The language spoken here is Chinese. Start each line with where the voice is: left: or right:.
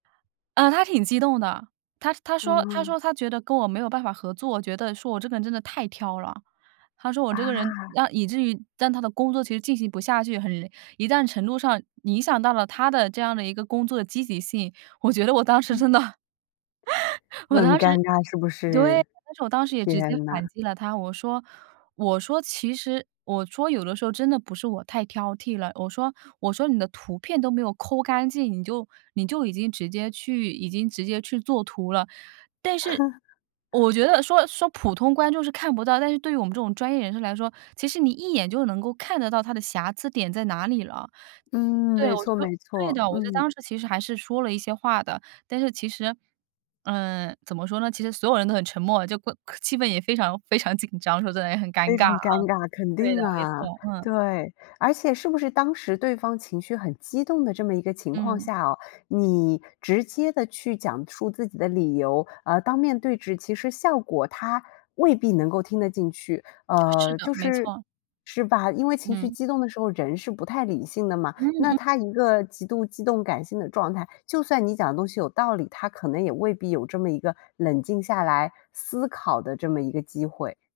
right: 呃，她挺激动的，她她说她
left: 哦。
right: 说她觉得跟我没有办法合作，觉得说我这个人真的太挑了。她说我这个人，
left: 啊。
right: 让以至于让她的工作其实进行不下去，很一定程度上影响到了她的这样的一个工作的积极性。我觉得我当时
left: 嗯。
right: 真的，我
left: 很
right: 当
left: 尴
right: 时
left: 尬是不
right: 对，
left: 是？
right: 但是我当时也直接
left: 天呐。
right: 反击了她，我说我说其实我说有的时候真的不是我太挑剔了，我说我说你的图片都没有抠干净，你就你就已经直接去已经直接去做图了。但是 我觉得说说普通观众是看不到，但是对于我们这种专业人士来说，其实你一眼就能够看得到它的瑕疵点在哪里了。
left: 嗯，
right: 对，
left: 没
right: 我
left: 错
right: 说
left: 没
right: 对
left: 错，
right: 的，我就
left: 嗯。
right: 当时其实还是说了一些话的，但是其实，嗯，怎么说呢，其实所有人都很沉默，就怪气氛也非常非常紧张，说得也很尴
left: 非
right: 尬
left: 常
right: 啊。
left: 尴尬，肯
right: 对的，
left: 定
right: 没
left: 啊，
right: 错，嗯。
left: 对，而且是不是当时对方情绪很激动的这么一个情况
right: 嗯。
left: 下哦，你直接地去讲述自己的理由，而当面对质其实效果她未必能够听得进去。
right: 是
left: 呃，
right: 的，
left: 就
right: 没
left: 是
right: 错。
left: 是吧，因为情绪
right: 嗯。
left: 激动的时候，人是不太理性的嘛，
right: 嗯
left: 那
right: 嗯。
left: 她一个极度激动感性的状态，就算你讲的东西有道理，她可能也未必有这么一个冷静下来思考的这么一个机会。